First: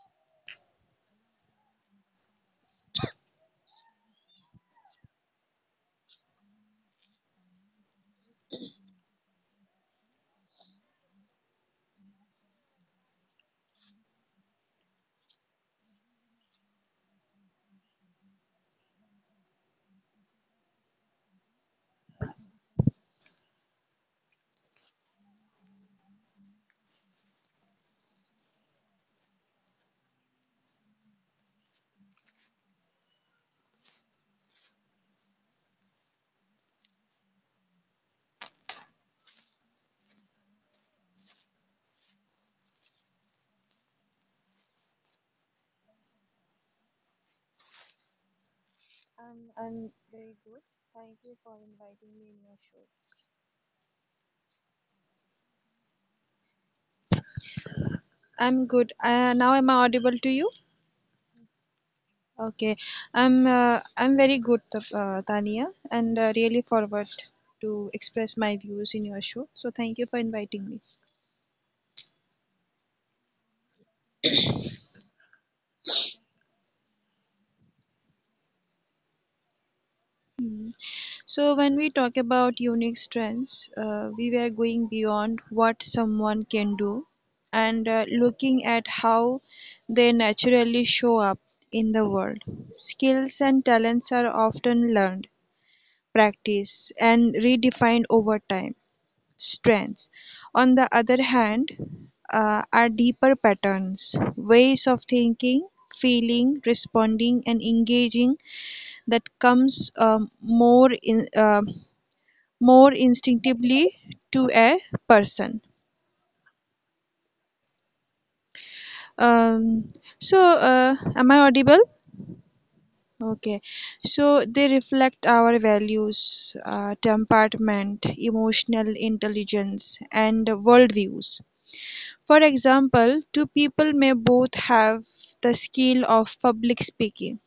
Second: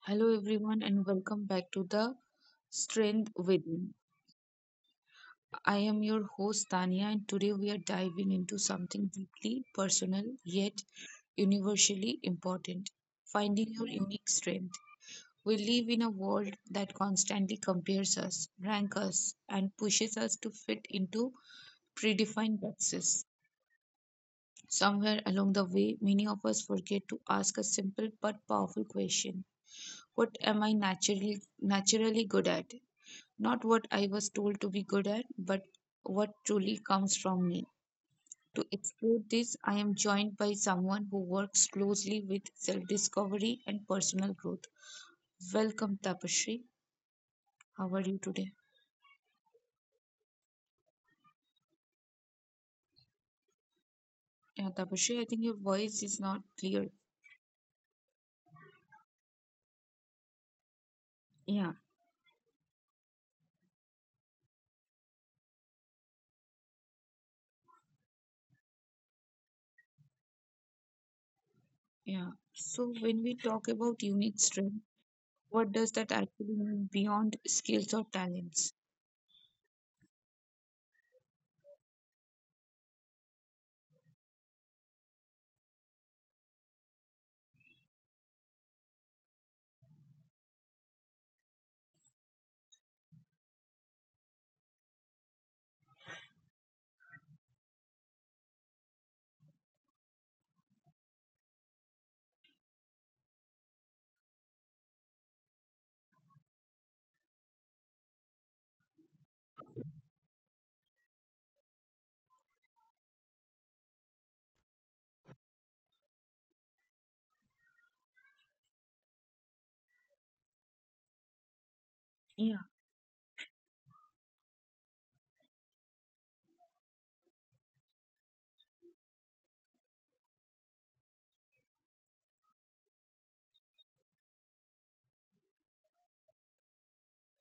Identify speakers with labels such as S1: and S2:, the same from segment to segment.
S1: Hello, everyone, and welcome back to the Strength Within. I am your host, Tania, and today we are diving into something deeply personal yet universally important: finding your unique strength. We live in a world that constantly compares us, ranks us, and pushes us to fit into predefined boxes. Somewhere along the way, many of us forget to ask a simple but powerful question: what am I naturally good at? Not what I was told to be good at, but what truly comes from me. To explore this, I am joined by someone who works closely with self discovery and personal growth. Welcome, Tapashri. How are you today?
S2: I'm very good. Thank you for inviting me in your show.
S1: Yeah, Tapashri, I think your voice is not clear.
S2: I'm good. Now am I audible to you?
S1: Yeah,
S2: Okay. I'm very good, Tania, and really forward to express my views in your show. So thank you for inviting me.
S1: yeah. So, when we talk about unique strength, what does that actually mean beyond skills or talents?
S2: So when we talk about unique strengths, we were going beyond what someone can do, and looking at how they naturally show up in the world. Skills and talents are often learned practice and redefined over time. Strengths, on the other hand, are deeper patterns, ways of thinking, feeling, responding, and engaging that comes more instinctively to a person. Um, so, am I audible?
S1: Yeah.
S2: Okay, so they reflect our values, temperament, emotional intelligence, and worldviews. For example, two people may both have the skill of public speaking;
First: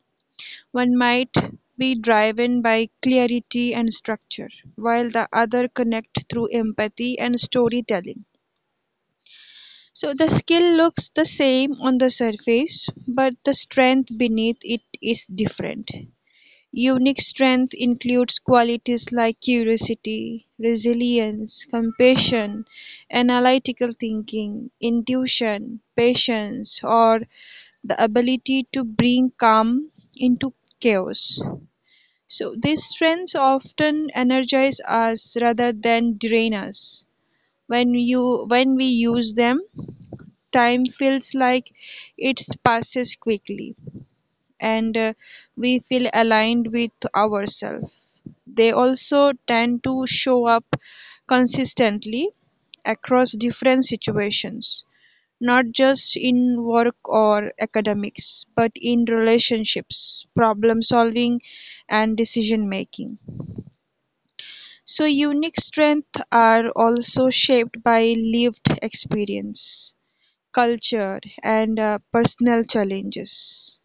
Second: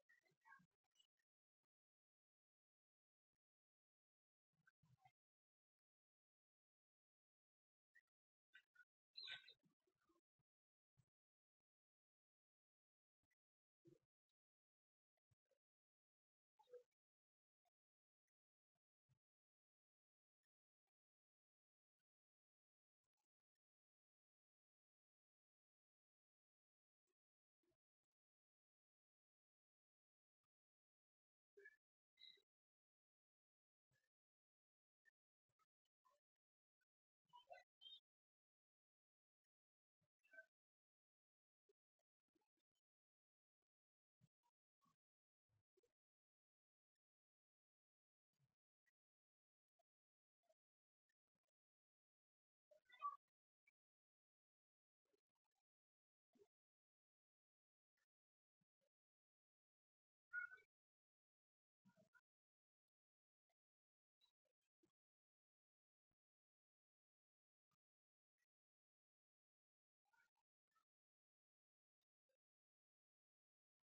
S2: one might be driven by clarity and structure, while the other connects through empathy and storytelling. So the skill looks the same on the surface, but the strength beneath it is different. Unique strength includes qualities like curiosity, resilience, compassion, analytical thinking, intuition, patience, or the ability to bring calm into chaos. So these strengths often energize us rather than drain us. When we use them, time feels like it passes quickly and we feel aligned with ourselves. They also tend to show up consistently across different situations, not just in work or academics, but in relationships, problem solving, and decision making. So, unique strengths are also shaped by lived experience, culture, and personal challenges.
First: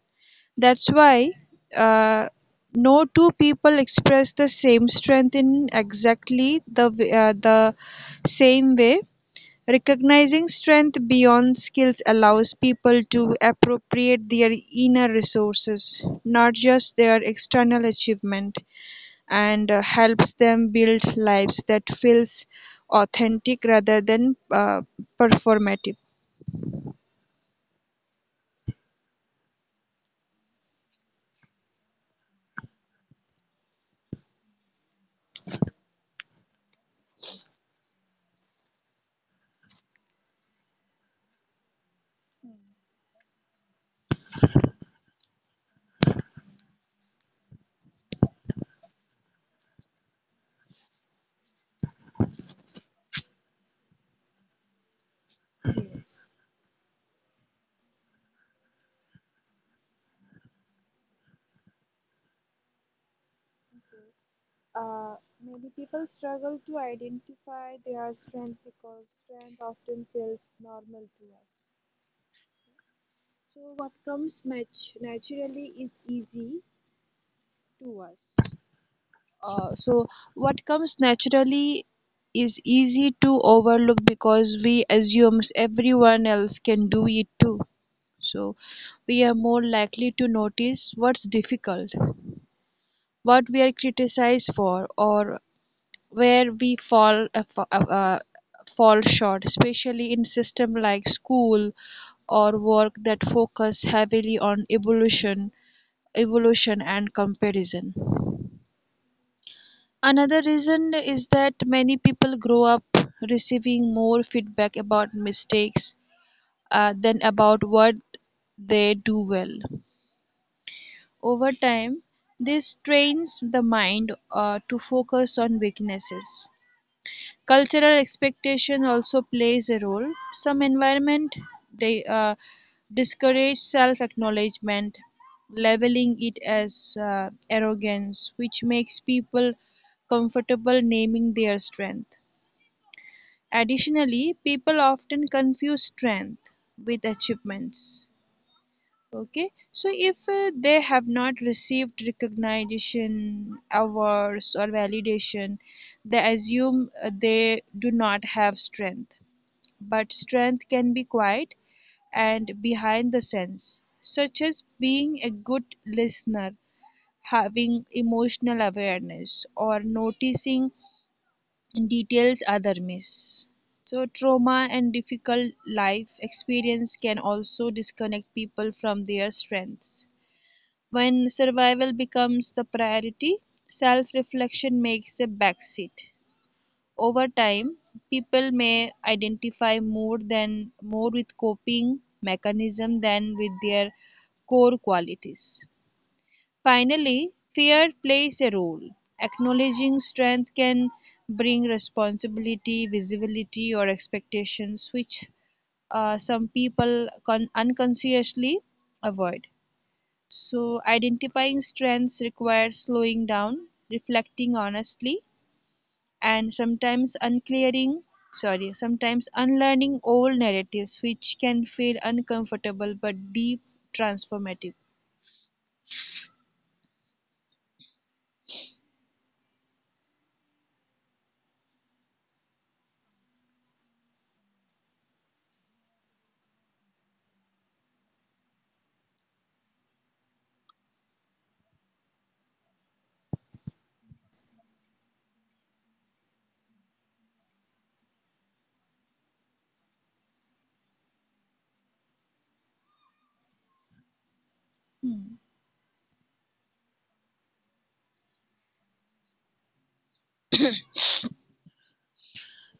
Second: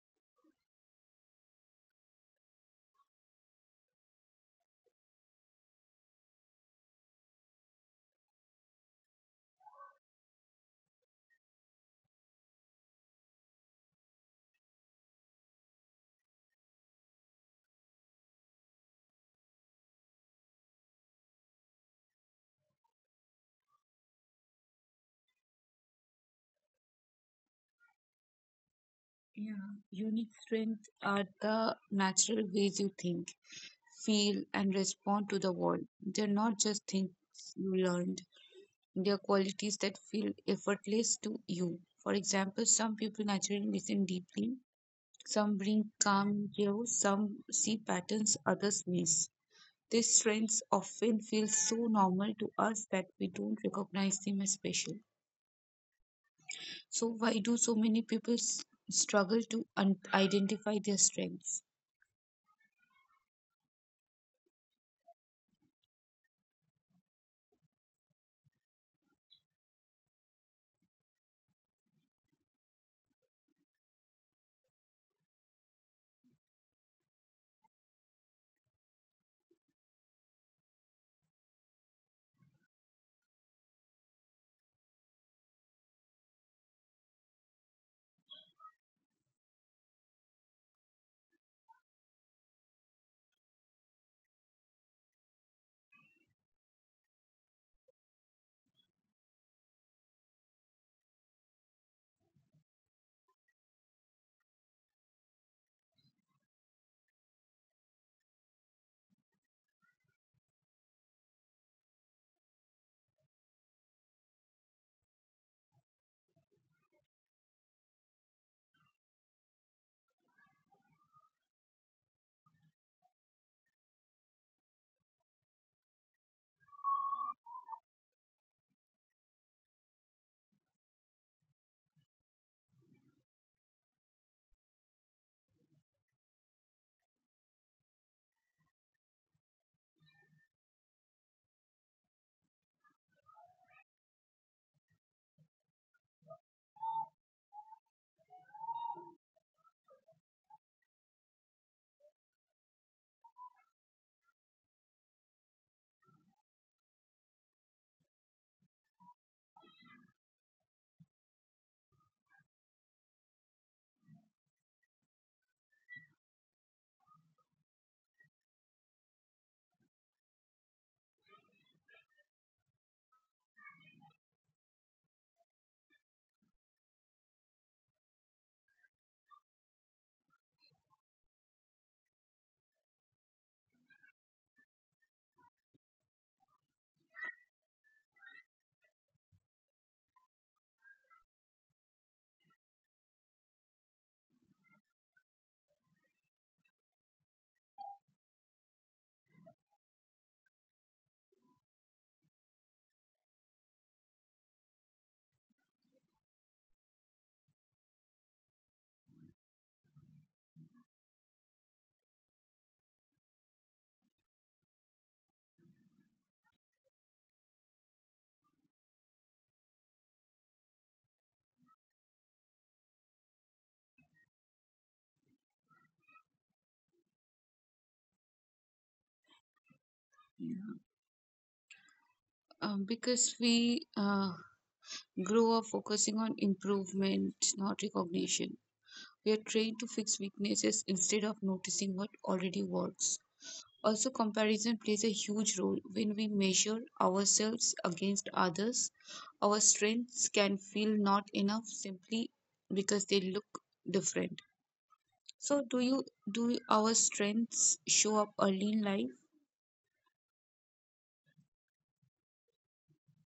S2: That's why uh, no two people express the same strength in exactly the the same way. Recognizing strength beyond skills allows people to appropriate their inner resources, not just their external achievement, and helps them build lives that feels authentic rather than performative.
S1: Yeah, unique strengths are the natural ways you think, feel, and respond to the world. They're not just things you learned, they're qualities that feel effortless to you. For example, some people naturally listen deeply, some bring calm in chaos, some see patterns others miss. These strengths often feel so normal to us that we don't recognize them as special. So, why do so many people struggle to identify their strengths?
S2: Uh, many people struggle to identify their strength because strength often feels normal to us. So, what comes match naturally is easy to us. Uh, so, what comes naturally is easy to overlook because we assume everyone else can do it too. So, we are more likely to notice what's difficult, what we are criticized for, or where we uh, fall short, especially in system like school or work that focus heavily on evolution, evolution, and comparison. Another reason is that many people grow up receiving more feedback about mistakes than about what they do well. Over time, this trains the mind to focus on weaknesses. Cultural expectation also plays a role. Some environment they discourage self-acknowledgement, leveling it as arrogance, which makes people comfortable naming their strength. Additionally, people often confuse strength with achievements. Okay, so if they have not received recognition, awards, or validation, they assume they do not have strength. But strength can be quiet and behind the sense, such as being a good listener, having emotional awareness, or noticing details others miss. So, trauma and difficult life experience can also disconnect people from their strengths when survival becomes the priority, self reflection makes a backseat. Over time, people may identify more with coping mechanism than with their core qualities. Finally, fear plays a role. Acknowledging strength can bring responsibility, visibility, or expectations, which some people unconsciously avoid. So, identifying strengths requires slowing down, reflecting honestly, and sometimes unlearning old narratives which can feel uncomfortable but deep transformative.
S1: Yeah. Because we grow up focusing on improvement, not recognition. We are trained to fix weaknesses instead of noticing what already works. Also, comparison plays a huge role when we measure ourselves against others. Our strengths can feel not enough simply because they look different. So,
S2: Hmm.
S1: do our strengths show up early in life?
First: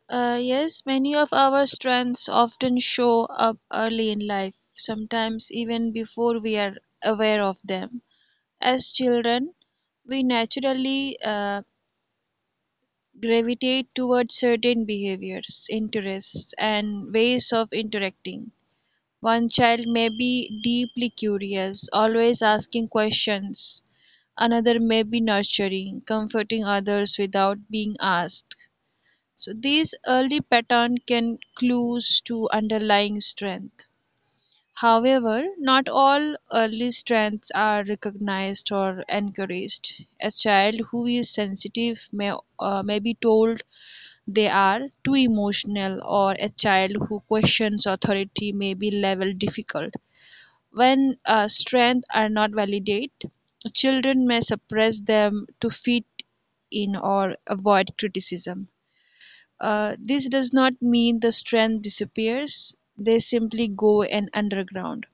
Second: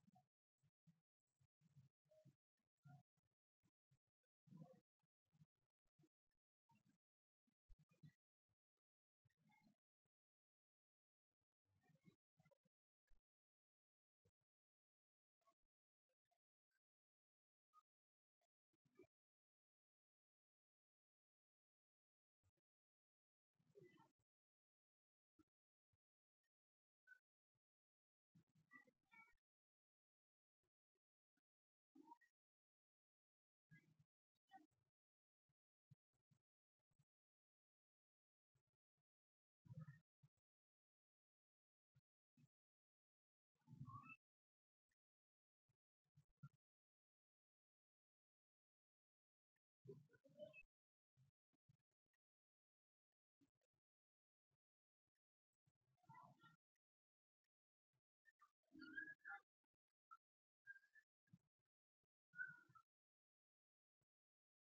S2: Yes, many of our strengths often show up early in life, sometimes even before we are aware of them. As children, we naturally gravitate towards certain behaviors, interests, and ways of interacting. One child may be deeply curious, always asking questions. Another may be nurturing, comforting others without being asked. So these early pattern can clues to underlying strength. However, not all early strengths are recognized or encouraged. A child who is sensitive may be told they are too emotional, or a child who questions authority may be labeled difficult. When strengths are not validated, children may suppress them to fit in or avoid criticism. This does not mean the strength disappears, they simply go and underground.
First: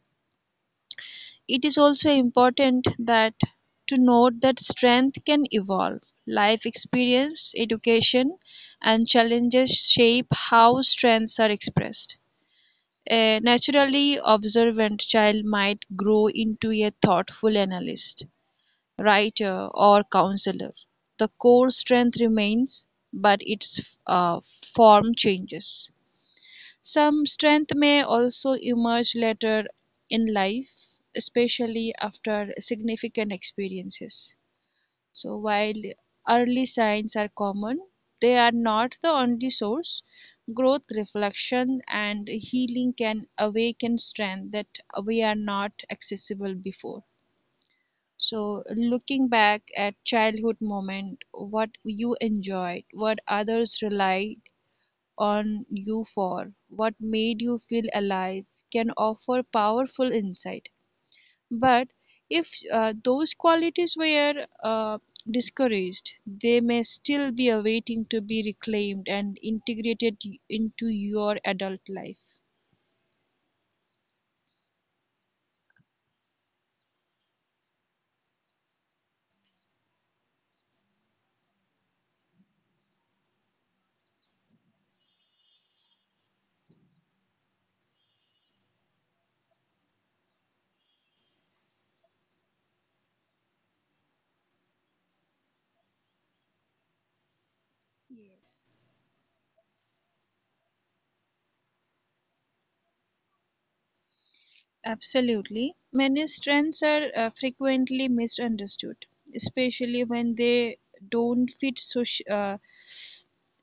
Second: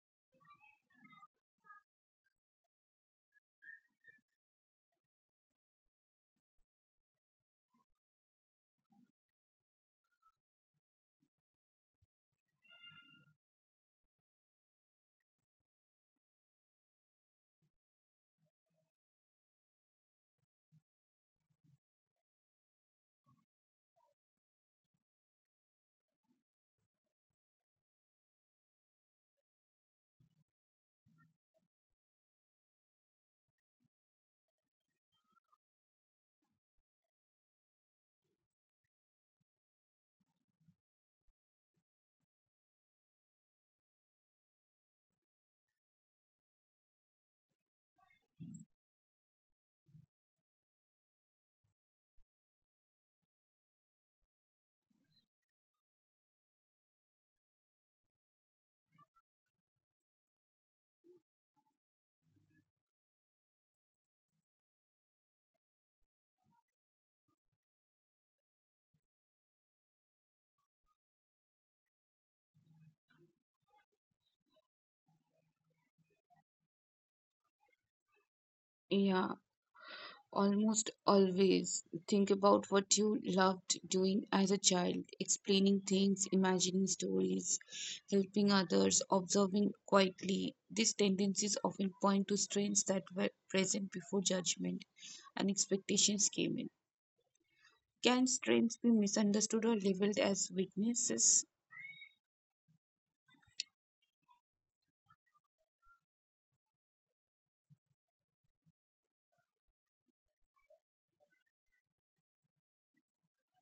S2: It is also important that to note that strength can evolve. Life experience, education, and challenges shape how strengths are expressed. A naturally observant child might grow into a thoughtful analyst, writer, or counselor. The core strength remains, but its form changes. Some strength may also emerge later in life, especially after significant experiences. So, while early signs are common, they are not the only source. Growth, reflection, and healing can awaken strength that we are not accessible before. So, looking back at childhood moment, what you enjoyed, what others relied on you for, what made you feel alive, can offer powerful insight. But if those qualities were discouraged, they may still be awaiting to be reclaimed and integrated into your adult life.
S1: Yeah, almost always think about what you loved doing as a child: explaining things, imagining stories, helping others, observing quietly. These tendencies often point to strengths that were present before judgment and expectations came in. Can
S2: Yes.
S1: strengths be misunderstood or labeled as weaknesses?
S2: Absolutely. Many strengths are frequently misunderstood, especially when they don't fit soci- uh,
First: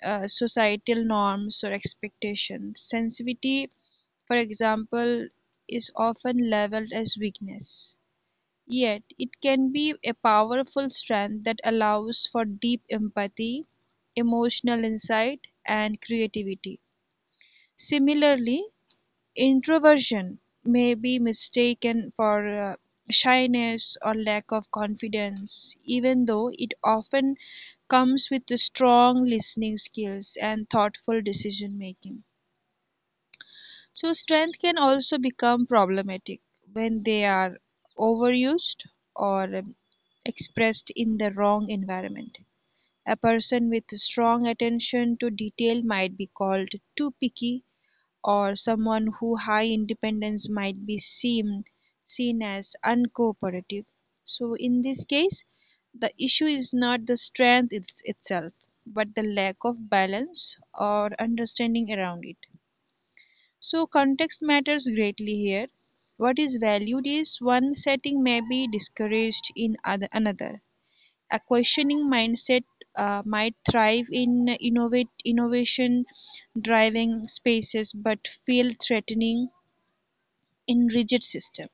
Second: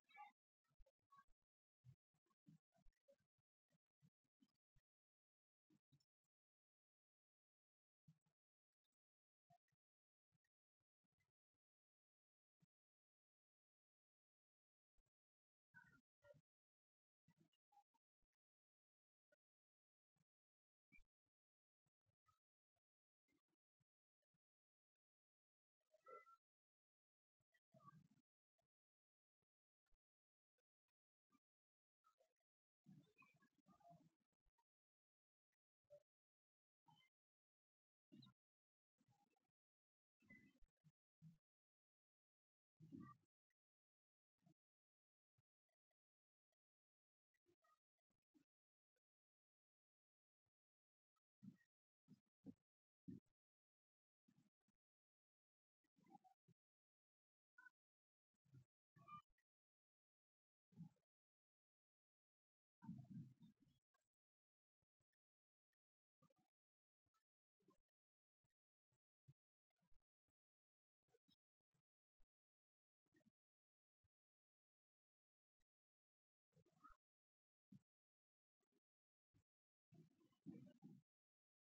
S2: uh, societal norms or expectations. Sensitivity, for example, is often leveled as weakness. Yet, it can be a powerful strength that allows for deep empathy, emotional insight, and creativity. Similarly, introversion may be mistaken for shyness or lack of confidence, even though it often comes with the strong listening skills and thoughtful decision making. So, strength can also become problematic when they are overused or expressed in the wrong environment. A person with strong attention to detail might be called too picky or someone who high independence might be seen as uncooperative. So in this case, the issue is not the strength it's itself, but the lack of balance or understanding around it. So context matters greatly here. What is valued is one setting may be discouraged in other, another. A questioning mindset might thrive in innovate innovation driving spaces but feel threatening in rigid systems.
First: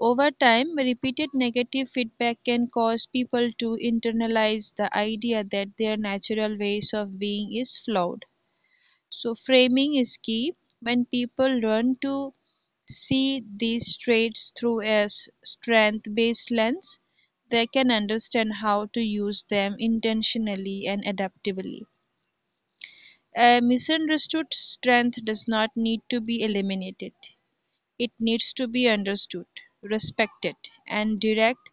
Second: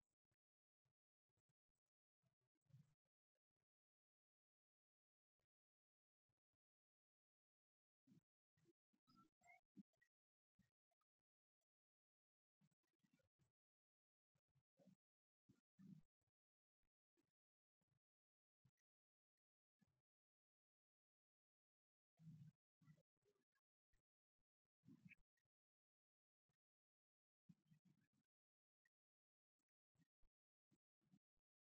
S2: Over time, repeated negative feedback can cause people to internalize the idea that their natural ways of being is flawed. So, framing is key. When people learn to see these traits through a strength based lens, they can understand how to use them intentionally and adaptively. A misunderstood strength does not need to be eliminated. It needs to be understood, respected, and direct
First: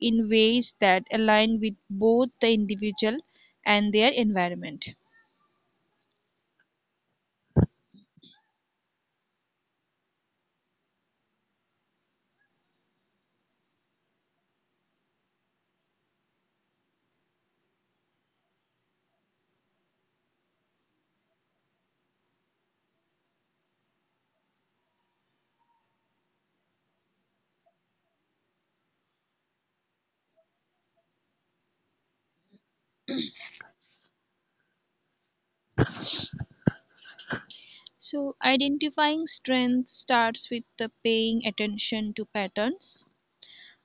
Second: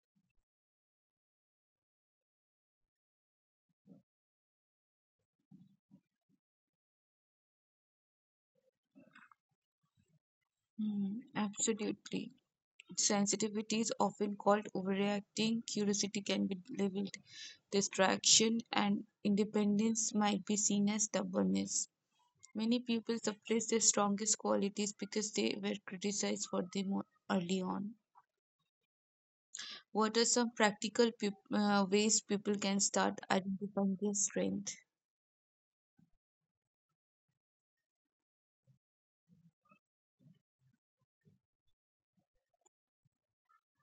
S2: in ways that align with both the individual and their environment.
S1: Hmm, absolutely. Sensitivity is often called overreacting. Curiosity can be labeled distraction, and independence might be seen as stubbornness. Many people suppress their strongest qualities because they were criticized for them early on. What are some practical ways people can start identifying their strength?
S2: So, identifying strengths starts with the paying attention to patterns.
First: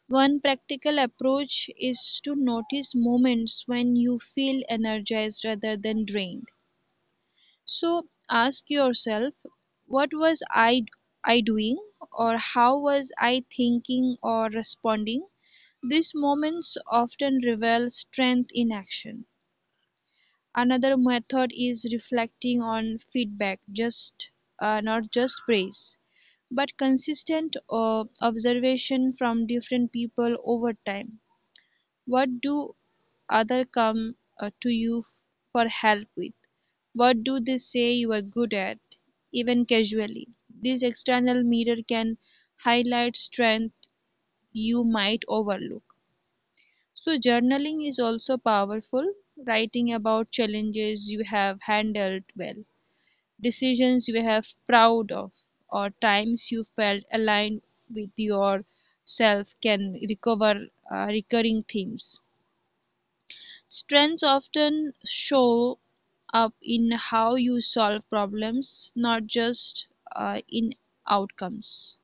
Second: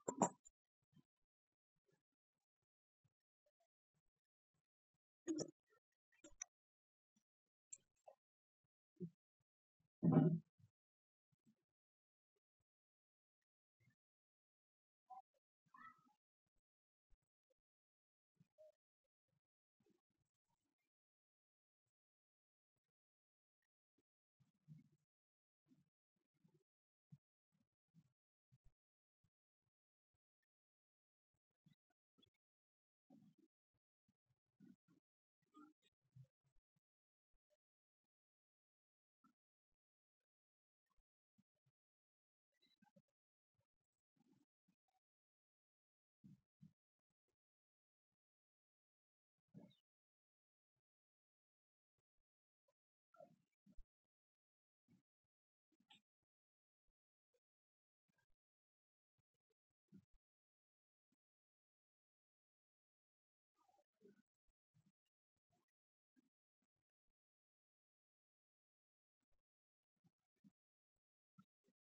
S2: One practical approach is to notice moments when you feel energized rather than drained. So, ask yourself, what was I doing or how was I thinking or responding? These moments often reveal strength in action. Another method is reflecting on feedback, just not just praise, but consistent observation from different people over time. What do other come to you for help with? What do they say you are good at, even casually? This external mirror can highlight strength you might overlook. So, journaling is also powerful, writing about challenges you have handled well, decisions you have proud of, or times you felt aligned with yourself can recover recurring themes. Strengths often show up in how you solve problems, not just in outcomes.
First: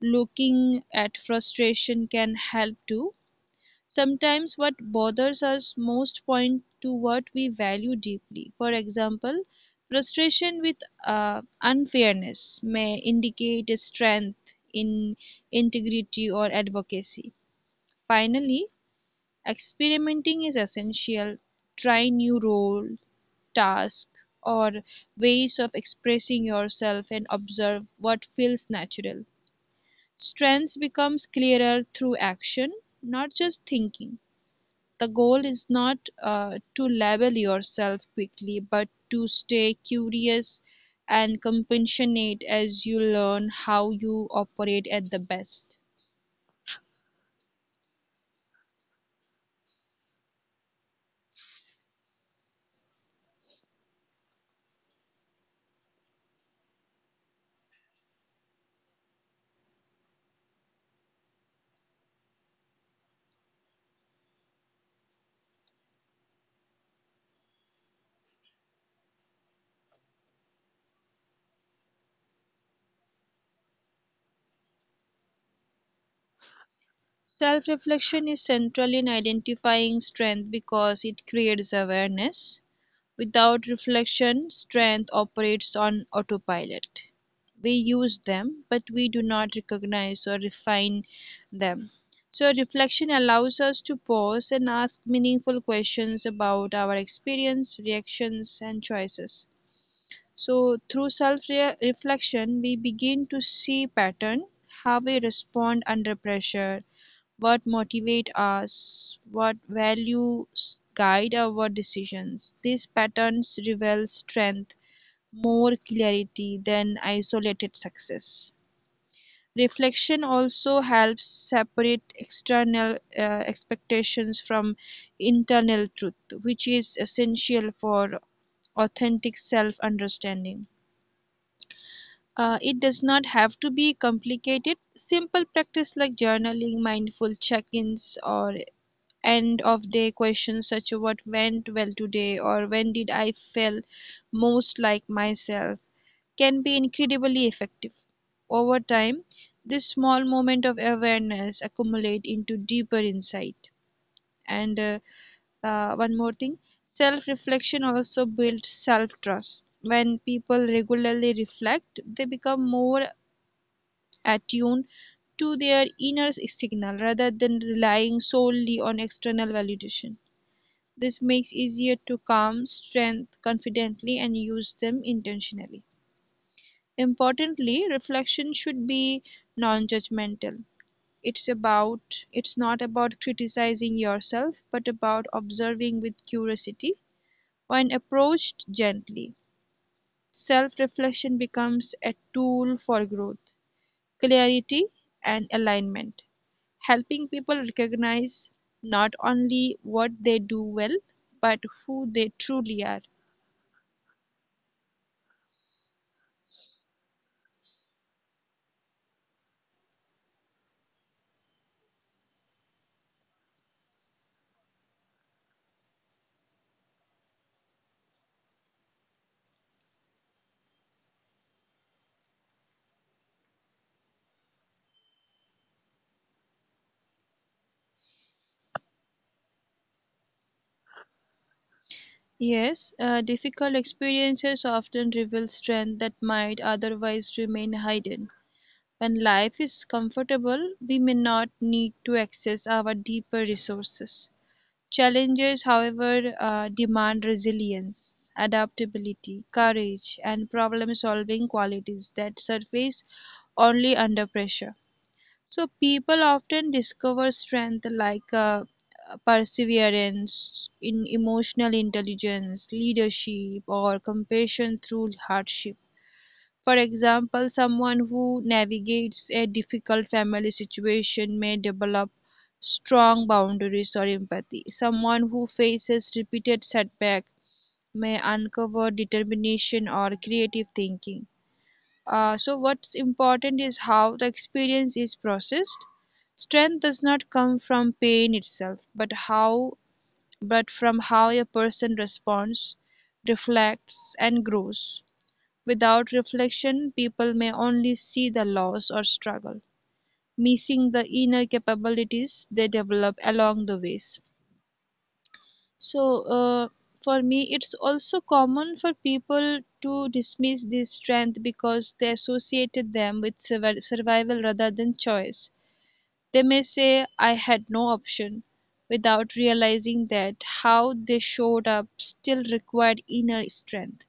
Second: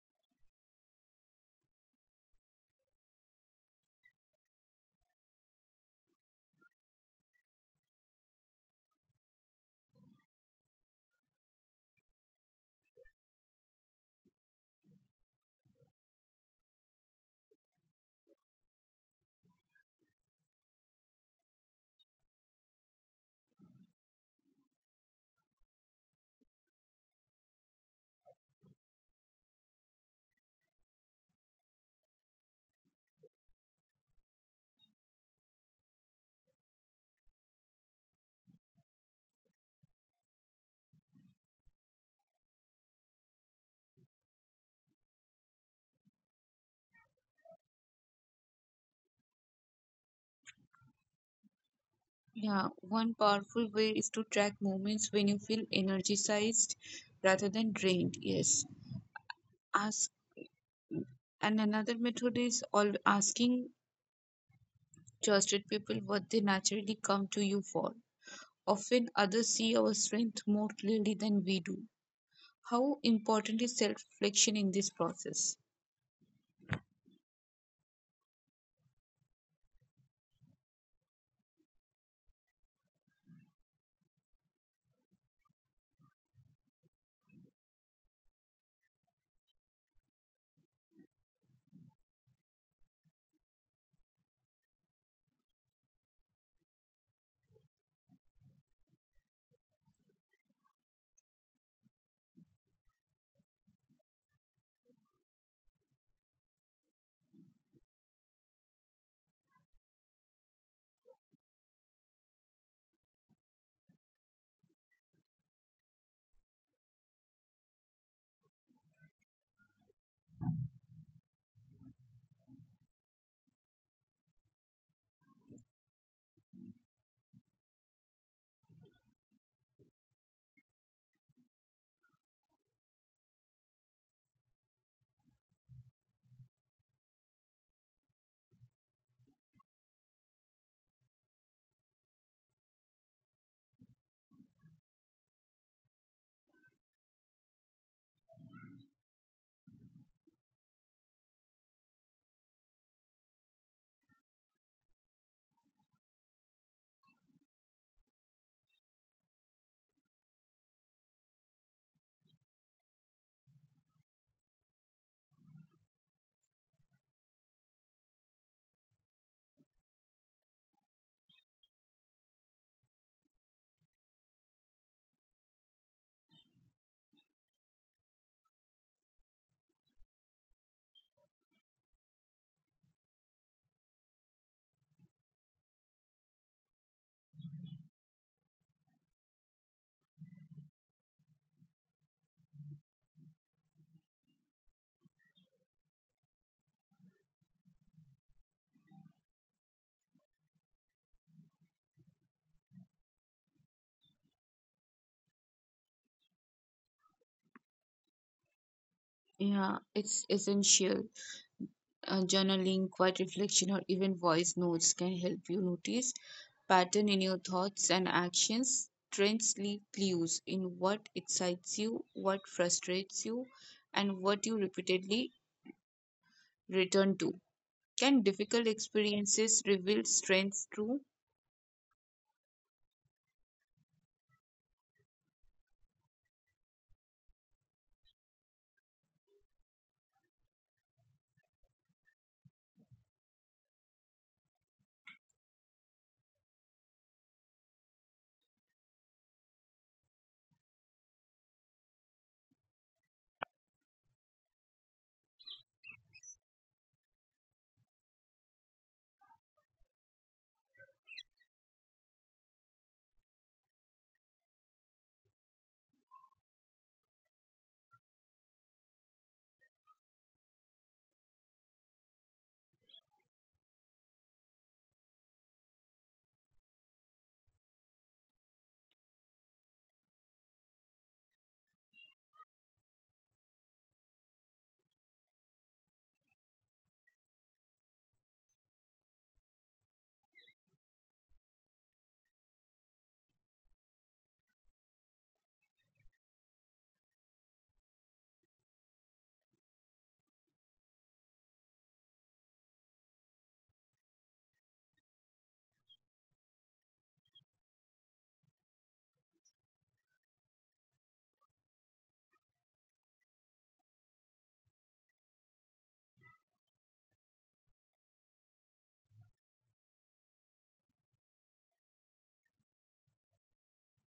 S2: Looking at frustration can help too. Sometimes what bothers us most point to what we value deeply. For example, frustration with unfairness may indicate a strength in integrity or advocacy. Finally, experimenting is essential. Try new role, task, or ways of expressing yourself and observe what feels natural. Strengths becomes clearer through action, not just thinking. The goal is not to label yourself quickly, but to stay curious and compassionate as you learn how you operate at the best.
S1: Yeah, one powerful way is to track moments when you feel energized rather than drained. Yes. Ask, and another method is all asking trusted people what they naturally come to you for. Often others see our strength more clearly than we do. How important is self reflection in this process?
S2: Self reflection is central in identifying strength because it creates awareness. Without reflection, strength operates on autopilot. We use them, but we do not recognize or refine them. So, reflection allows us to pause and ask meaningful questions about our experience, reactions, and choices. So, through self reflection, we begin to see pattern, how we respond under pressure, what motivate us, what values guide our decisions. These patterns reveal strength more clarity than isolated success. Reflection also helps separate external expectations from internal truth, which is essential for authentic self understanding. It does not have to be complicated. Simple practice like journaling, mindful check ins, or end of day questions such as what went well today or when did I feel most like myself can be incredibly effective. Over time, this small moment of awareness accumulate into deeper insight. And One more thing, self-reflection also builds self-trust. When people regularly reflect, they become more attuned to their inner signal rather than relying solely on external validation. This makes easier to calm strength confidently and use them intentionally. Importantly, reflection should be non-judgmental. It's about it's not about criticizing yourself, but about observing with curiosity when approached gently. Self-reflection becomes a tool for growth, clarity, and alignment, helping people recognize not only what they do well, but who they truly are.
S1: Yeah, it's essential. Journaling, quiet reflection, or even voice notes can help you notice pattern in your thoughts and actions. Trends leave clues in what excites you, what frustrates you, and what you repeatedly return to. Can difficult experiences reveal strengths too?
S2: Yes, difficult experiences often reveal strength that might otherwise remain hidden. When life is comfortable, we may not need to access our deeper resources. Challenges, however, demand resilience, adaptability, courage, and problem solving qualities that surface only under pressure. So people often discover strength like perseverance, in emotional intelligence, leadership, or compassion through hardship. For example, someone who navigates a difficult family situation may develop strong boundaries or empathy. Someone who faces repeated setback may uncover determination or creative thinking. So, what's important is how the experience is processed. Strength does not come from pain itself, but from how a person responds, reflects, and grows. Without reflection, people may only see the loss or struggle, missing the inner capabilities they develop along the ways. So, for me, it's also common for people to dismiss this strength because they associated them with survival rather than choice. They may say, I had no option, without realizing that how they showed up still required inner strength.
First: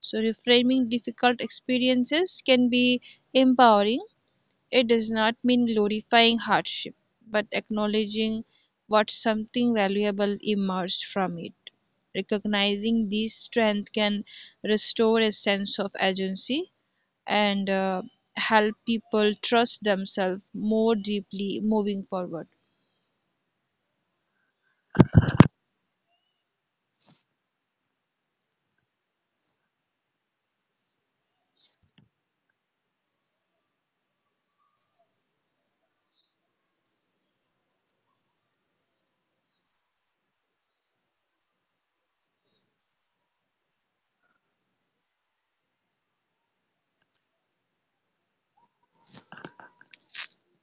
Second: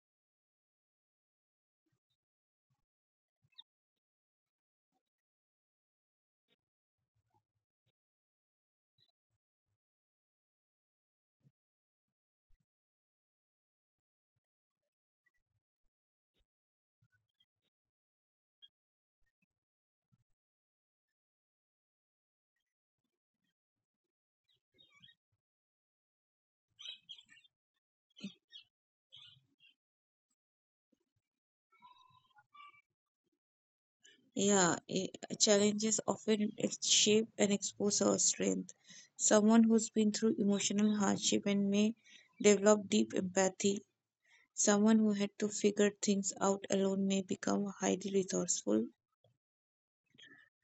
S2: So, reframing difficult experiences can be empowering. It does not mean glorifying hardship, but acknowledging what something valuable emerged from it. Recognizing this strength can restore a sense of agency and help people trust themselves more deeply moving forward.
S1: Yeah, challenges often shape and expose our strength. Someone who's been through emotional hardship and may develop deep empathy. Someone who had to figure things out alone may become highly resourceful.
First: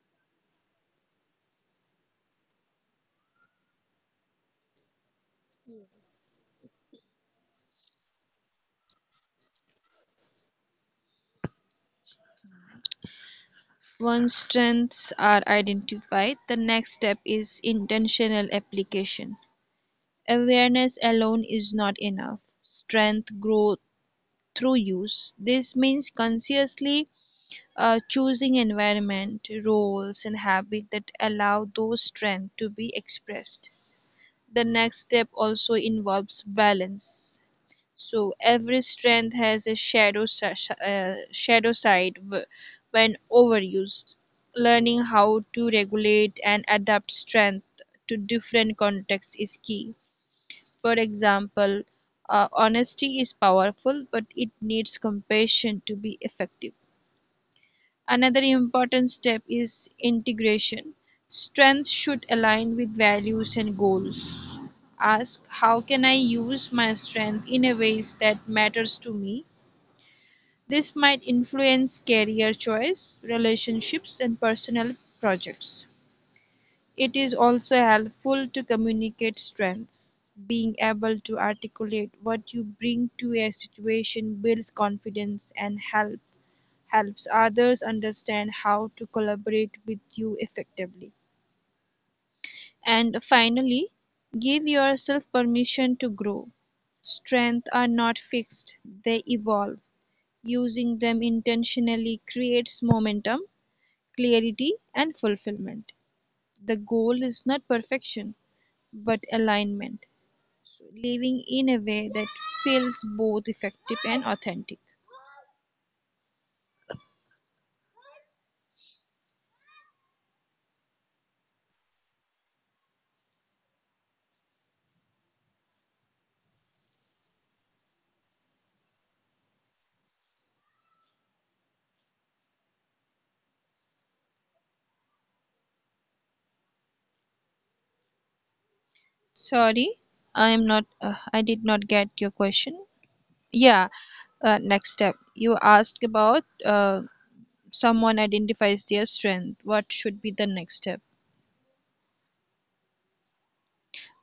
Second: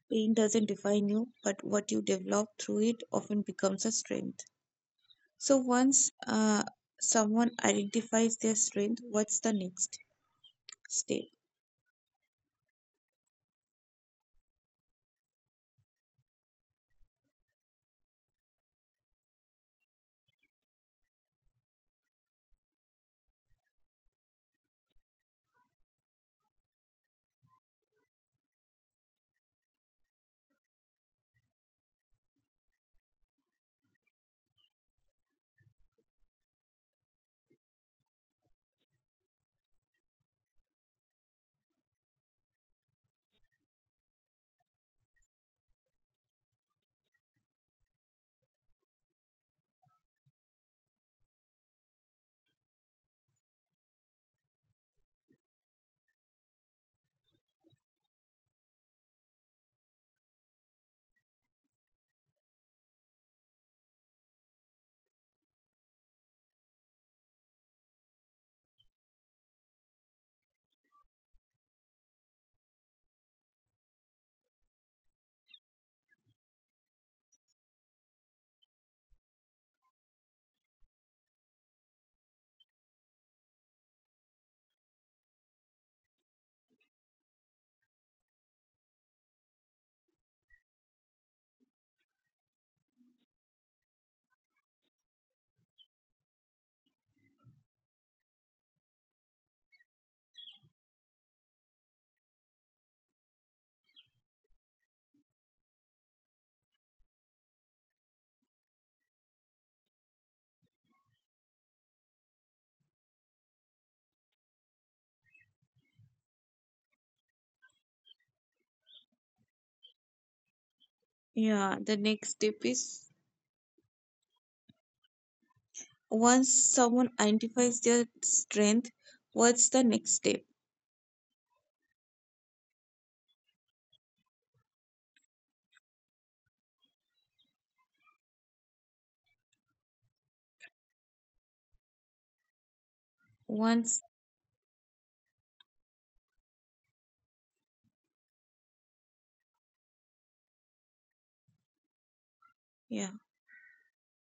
S1: Pain doesn't define you, but what you develop through it often becomes a strength. So once someone identifies their strength, what's the next step?
S2: Once strengths are identified, the next step is intentional application. Awareness alone is not enough. Strength grows through use. This means consciously choosing environment, roles, and habits that allow those strengths to be expressed. The next step also involves balance. So every strength has a shadow side when overused. Learning how to regulate and adapt strength to different contexts is key. For example, honesty is powerful, but it needs compassion to be effective. Another important step is integration. Strengths should align with values and goals. Ask how can I use my strength in a ways that matters to me? This might influence career choice, relationships and personal projects. It is also helpful to communicate strengths. Being able to articulate what you bring to a situation builds confidence and helps others understand how to collaborate with you effectively. And finally, give yourself permission to grow. Strengths are not fixed, they evolve. Using them intentionally creates momentum, clarity, and fulfillment. The goal is not perfection, but alignment. So living in a way that feels both effective and authentic.
S1: Yeah, the next step is: once someone identifies their strength, what's the next step?
S2: Sorry, I am not. I did not get your question. Yeah,
S1: Once,
S2: next step. You asked about someone identifies their strength. What should be the next step?
S1: yeah,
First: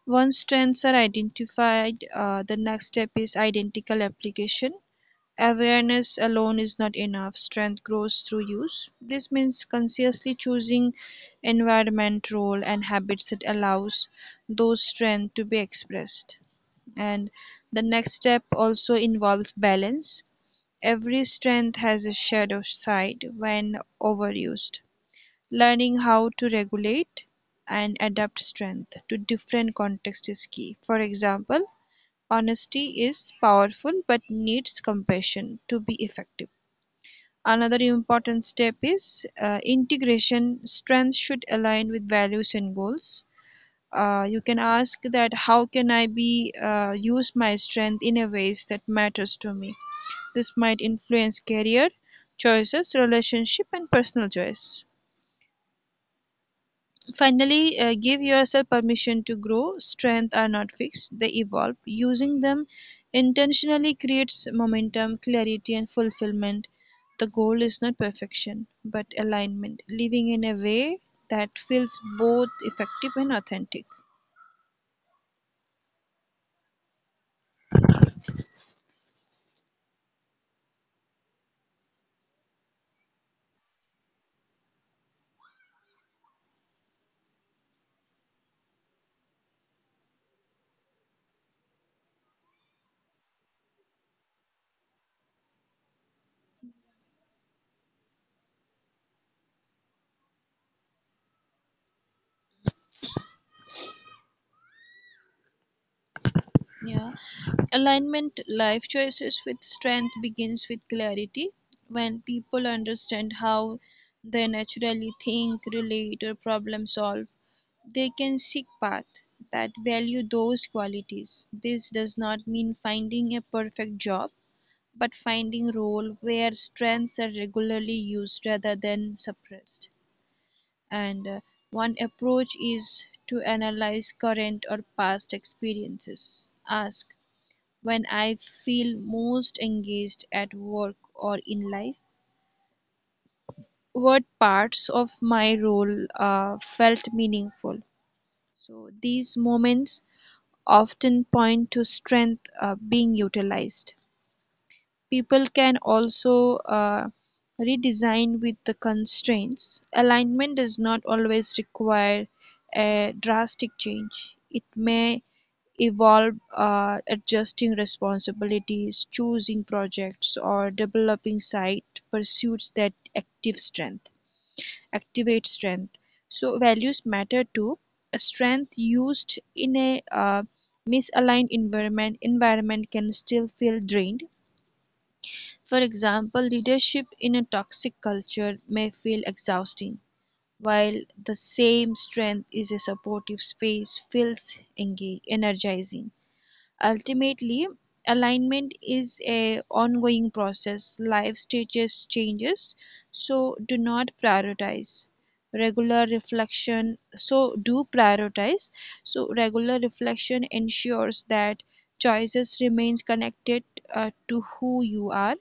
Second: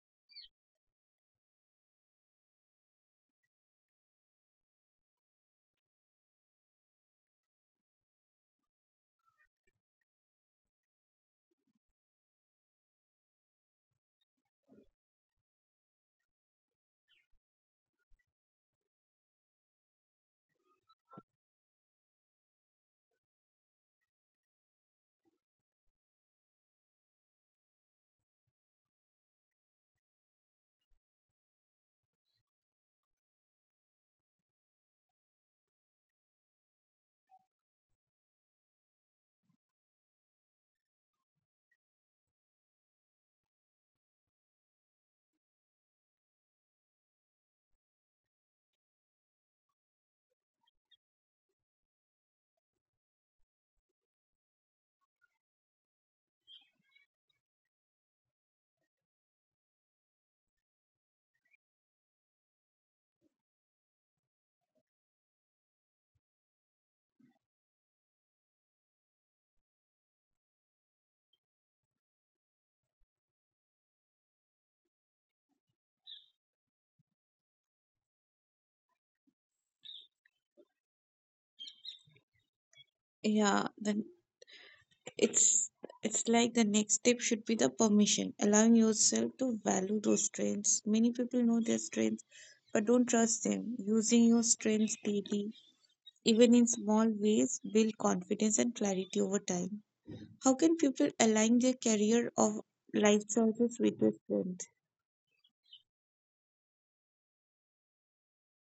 S2: Once strengths are identified, the next step is identical application. Awareness alone is not enough. Strength grows through use. This means consciously choosing environment, role, and habits that allows those strengths to be expressed. And the next step also involves balance. Every strength has a shadow side when overused; learning how to regulate and adapt strength to different contexts is key. For example, honesty is powerful but needs compassion to be effective. Another important step is integration. Strengths should align with values and goals. You can ask that how can I be use my strength in a ways that matters to me. This might influence career choices, relationship, and personal choice. Finally, give yourself permission to grow. Strengths are not fixed, they evolve. Using them intentionally creates momentum, clarity, and fulfillment. The goal is not perfection, but alignment, living in a way that feels both effective and authentic.
S1: yeah, then it's it's like the next step should be the permission, allowing yourself to value those strengths. Many people know their strengths, but don't trust them. Using your strengths daily, even in small ways, build confidence and clarity over time. How can people align their career or life choices with their strengths?
S2: Yeah. Alignment life choices with strength begins with clarity. When people understand how they naturally think, relate, or problem solve, they can seek path that value those qualities. This does not mean finding a perfect job, but finding role where strengths are regularly used rather than suppressed. And one approach is to analyze current or past experiences. Ask when I feel most engaged at work or in life? What parts of my role felt meaningful? So these moments often point to strength being utilized. People can also redesign with the constraints. Alignment does not always require a drastic change. It may involve adjusting responsibilities, choosing projects, or developing side pursuits that activate strength. So values matter too. A strength used in a misaligned environment can still feel drained. For example, leadership in a toxic culture may feel exhausting, while the same strength is a supportive space feels engage, energizing. Ultimately, alignment is a ongoing process. Life stages changes, so do not prioritize regular reflection so do prioritize so regular reflection ensures that choices remains connected to who you are.